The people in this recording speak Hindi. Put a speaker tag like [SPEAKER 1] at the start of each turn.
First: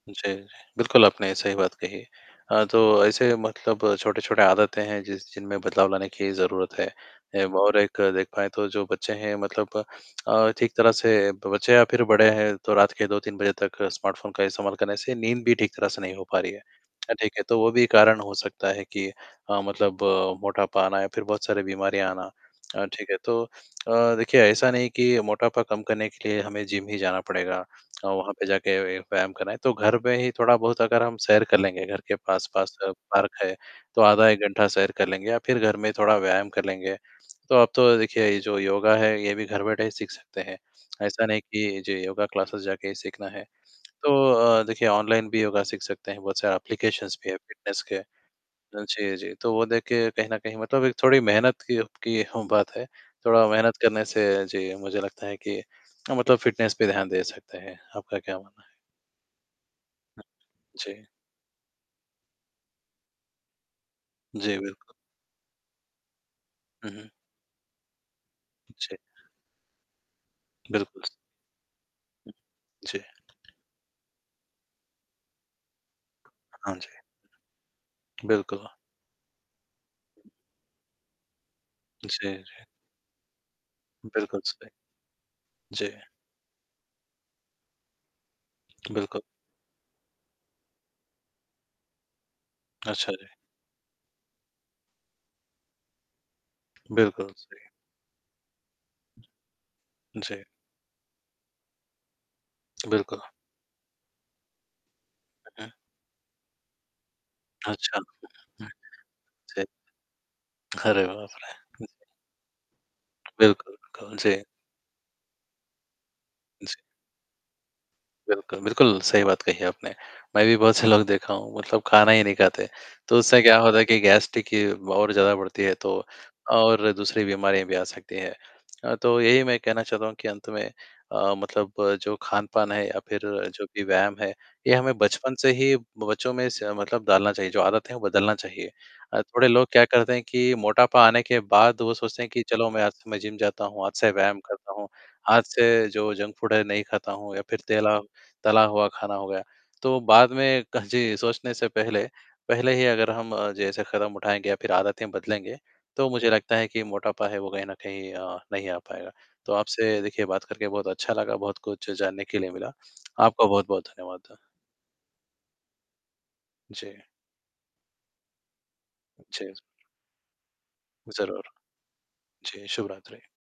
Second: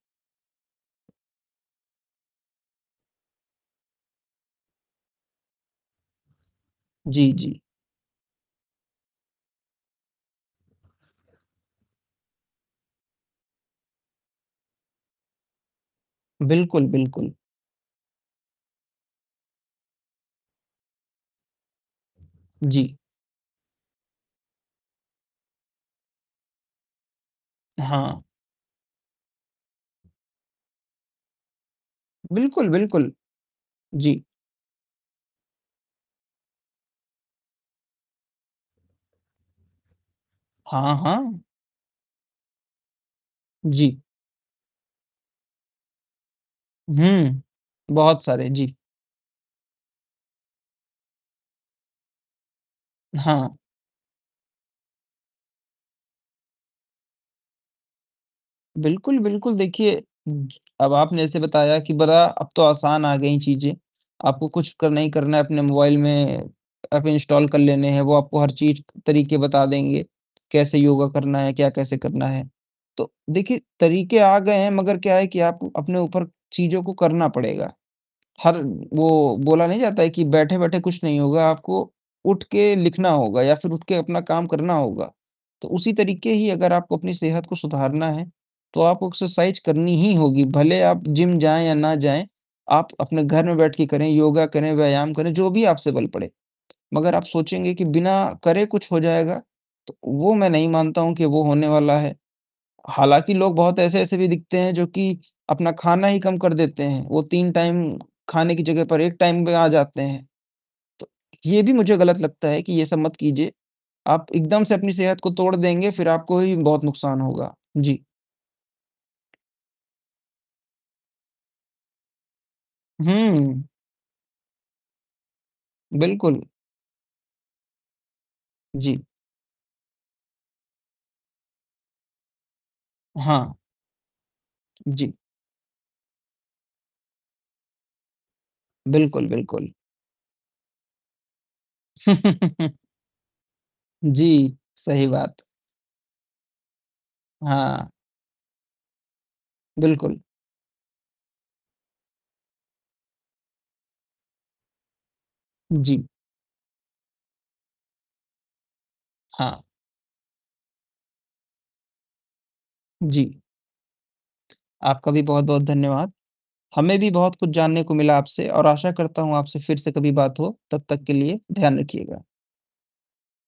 [SPEAKER 1] जी, बिल्कुल, आपने सही बात कही। अ, तो ऐसे मतलब छोटे-छोटे आदतें हैं, जिस जिनमें बदलाव लाने की ज़रूरत है,
[SPEAKER 2] जी,
[SPEAKER 1] ऐब
[SPEAKER 2] जी।
[SPEAKER 1] और एक देख पाएँ तो जो बच्चे हैं, मतलब अ, ठीक तरह से ब बच्चे या फिर बड़े हैं, तो रात के 2-3 बजे तक स्मार्टफ़ोन का इस्तेमाल करने से नींद भी ठीक तरह से नहीं हो पा रही है।
[SPEAKER 2] बिल्कुल,
[SPEAKER 1] अ, ठीक
[SPEAKER 2] बिल्कुल।
[SPEAKER 1] है, तो वो भी कारण हो सकता है कि अ, मतलब मोटापा आना या फिर बहुत सारे बीमारियाँ आना अ,
[SPEAKER 2] जी।
[SPEAKER 1] ठीक है, तो अ, देखिए, ऐसा नहीं कि मोटापा कम करने के लिए हमें जिम ही जाना पड़ेगा अ,
[SPEAKER 2] हाँ।
[SPEAKER 1] वहाँ पे जाके व व्यायाम करना है, तो घर पे ही थोड़ा-बहुत अगर हम सैर कर लेंगे, घर के
[SPEAKER 2] बिल्कुल,
[SPEAKER 1] पास-पास अ,
[SPEAKER 2] बिल्कुल।
[SPEAKER 1] पार्क है, तो
[SPEAKER 2] जी।
[SPEAKER 1] आधा 1 घंटा सैर कर लेंगे या फिर घर में थोड़ा व्यायाम कर लेंगे। तो अब तो देखिए, ये जो योगा है, ये भी घर बैठे ही सीख सकते हैं,
[SPEAKER 2] हाँ,
[SPEAKER 1] ऐसा नहीं
[SPEAKER 2] हाँ।
[SPEAKER 1] कि जी, योगा क्लासेज़ जाके ही सीखना है।
[SPEAKER 2] जी।
[SPEAKER 1] तो अ, देखिए, ऑनलाइन भी योगा सीख सकते हैं, बहुत सारे ऐप्लीकेशन्स भी हैं
[SPEAKER 2] हुँ।
[SPEAKER 1] फिटनेस के। अ,
[SPEAKER 2] बहुत सारे, जी।
[SPEAKER 1] जी, जी, तो वो देख के कहीं न कहीं मतलब एक थोड़ी मेहनत की उ की हों बात है, थोड़ा
[SPEAKER 2] हाँ।
[SPEAKER 1] मेहनत करने से जी, मुझे लगता है कि अ, मतलब फ़िटनेस पे ध्यान दे सकते हैं। आपका क्या मानना है?
[SPEAKER 2] बिल्कुल, बिल्कुल, देखिए,
[SPEAKER 1] ह
[SPEAKER 2] ज अब
[SPEAKER 1] जी।
[SPEAKER 2] आपने जैसे बताया कि बड़ा अब तो आसान आ गईं चीज़ें, आपको
[SPEAKER 1] जी,
[SPEAKER 2] कुछ
[SPEAKER 1] बिल्कुल।
[SPEAKER 2] करना ही करना है, अपने मोबाईल में
[SPEAKER 1] हुँ,
[SPEAKER 2] एप
[SPEAKER 1] हुँ।
[SPEAKER 2] इंस्टॉल कर लेने हैं, वो आपको हर चीज़
[SPEAKER 1] जी।
[SPEAKER 2] तरीके बता देंगे, कैसे
[SPEAKER 1] बिल्कुल
[SPEAKER 2] योगा
[SPEAKER 1] स
[SPEAKER 2] करना है, क्या कैसे करना है?
[SPEAKER 1] जी।
[SPEAKER 2] तो देखिए, तरीके आ गए हैं, मगर क्या है कि आप अपने ऊपर
[SPEAKER 1] हाँ
[SPEAKER 2] चीज़ों
[SPEAKER 1] जी।
[SPEAKER 2] को करना पड़ेगा, हर
[SPEAKER 1] बिल्कुल।
[SPEAKER 2] वो बोला नहीं जाता है कि बैठे-बैठे कुछ नहीं होगा, आपको
[SPEAKER 1] जी, जी।
[SPEAKER 2] उठके लिखना होगा या फिर उठके अपना
[SPEAKER 1] बिल्कुल
[SPEAKER 2] काम
[SPEAKER 1] सही।
[SPEAKER 2] करना होगा। तो
[SPEAKER 1] जी।
[SPEAKER 2] उसी तरीके ही अगर आपको अपनी सेहत को सुधारना है, तो आपको
[SPEAKER 1] बिल्कुल।
[SPEAKER 2] एक्सरसाइज़ करनी ही होगी, भले आप जिम जाएँ या ना जाएँ, आप
[SPEAKER 1] अच्छा,
[SPEAKER 2] अपने
[SPEAKER 1] जी।
[SPEAKER 2] घर में बैठके करें, योगा करें, व्यायाम करें, जो भी आपसे बल पड़े। मगर आप
[SPEAKER 1] बिल्कुल सही।
[SPEAKER 2] सोचेंगे कि बिना करे कुछ हो जाएगा, तो वो
[SPEAKER 1] जी।
[SPEAKER 2] मैं नहीं मानता हूँ कि वो होने वाला है,
[SPEAKER 1] बिल्कुल।
[SPEAKER 2] हालाँकि, लोग बहुत ऐसे-ऐसे भी दिखते हैं, जो कि
[SPEAKER 1] हुँ,
[SPEAKER 2] अपना
[SPEAKER 1] हुँ।
[SPEAKER 2] खाना ही कम कर देते हैं। वो 3 टाइम
[SPEAKER 1] अच्छा।
[SPEAKER 2] खाने की
[SPEAKER 1] हुँ,
[SPEAKER 2] जगह पर 1 टाइम पे
[SPEAKER 1] जी।
[SPEAKER 2] आ जाते हैं।
[SPEAKER 1] अरे,
[SPEAKER 2] तो
[SPEAKER 1] बाप रे!
[SPEAKER 2] ये भी
[SPEAKER 1] हुँ।
[SPEAKER 2] मुझे गलत लगता है कि ये सब मत कीजिए।
[SPEAKER 1] बिल्कुल, बिल्कुल।
[SPEAKER 2] आप
[SPEAKER 1] जी।
[SPEAKER 2] एकदम से अपनी सेहत को तोड़ देंगे, फिर आपको ही
[SPEAKER 1] जी।
[SPEAKER 2] बहुत नुकसान होगा। जी।
[SPEAKER 1] बिल्कुल, बिल्कुल, सही बात कही आपने। मैं भी बहुत से लोग देखा हूँ, मतलब खाना ही नहीं खाते। तो उससे क्या
[SPEAKER 2] हुँ।
[SPEAKER 1] होता है कि गैस, देखिए वो और ज़्यादा बढ़ती है, तो
[SPEAKER 2] बिल्कुल।
[SPEAKER 1] और दूसरी बीमारियाँ भी आ सकती हैं। अ,
[SPEAKER 2] जी।
[SPEAKER 1] तो यही मैं कहना चाहता हूँ कि अंत में अ, मतलब जो खान-पान है, या फिर
[SPEAKER 2] हाँ।
[SPEAKER 1] जो भी व्यायाम है, ये हमें
[SPEAKER 2] जी।
[SPEAKER 1] बचपन से ही बच्चों में स मतलब डालना चाहिए, जो आदत है, वो बदलना चाहिए। अ,
[SPEAKER 2] बिल्कुल,
[SPEAKER 1] थोड़े लोग
[SPEAKER 2] बिल्कुल।
[SPEAKER 1] क्या करते हैं कि मोटापा आने के बाद, वो सोचते हैं कि चलो, मैं आज से मैं जिम जाता हूँ, आज से व्यायाम
[SPEAKER 2] जी,
[SPEAKER 1] करता हूँ,
[SPEAKER 2] सही बात।
[SPEAKER 1] आज से जो जंक फ़ूड है, नहीं खाता हूँ, या फिर
[SPEAKER 2] हाँ।
[SPEAKER 1] तेला तला हुआ खाना हो गया। तो
[SPEAKER 2] बिल्कुल।
[SPEAKER 1] बाद में क जी, सोचने से पहले पहले ही अगर हम जैसे कदम उठाएँगे या फिर आदतें बदलेंगे,
[SPEAKER 2] जी।
[SPEAKER 1] तो मुझे लगता है कि मोटापा है, वो कहीं न कहीं अ, नहीं आ पाएगा। तो
[SPEAKER 2] हाँ।
[SPEAKER 1] आपसे देखिए, बात करके बहुत अच्छा लगा, बहुत कुछ जानने के लिए मिला,
[SPEAKER 2] जी।
[SPEAKER 1] आपका बहुत-बहुत धन्यवाद।
[SPEAKER 2] आपका भी बहुत-बहुत धन्यवाद। हमें
[SPEAKER 1] जी।
[SPEAKER 2] भी बहुत कुछ जानने को मिला आपसे और आशा करता हूँ,
[SPEAKER 1] जी।
[SPEAKER 2] आपसे फिर से कभी बात हो। तब तक के लिए
[SPEAKER 1] ज़रूर।
[SPEAKER 2] ध्यान रखिएगा।
[SPEAKER 1] जी, शुभरात्रि।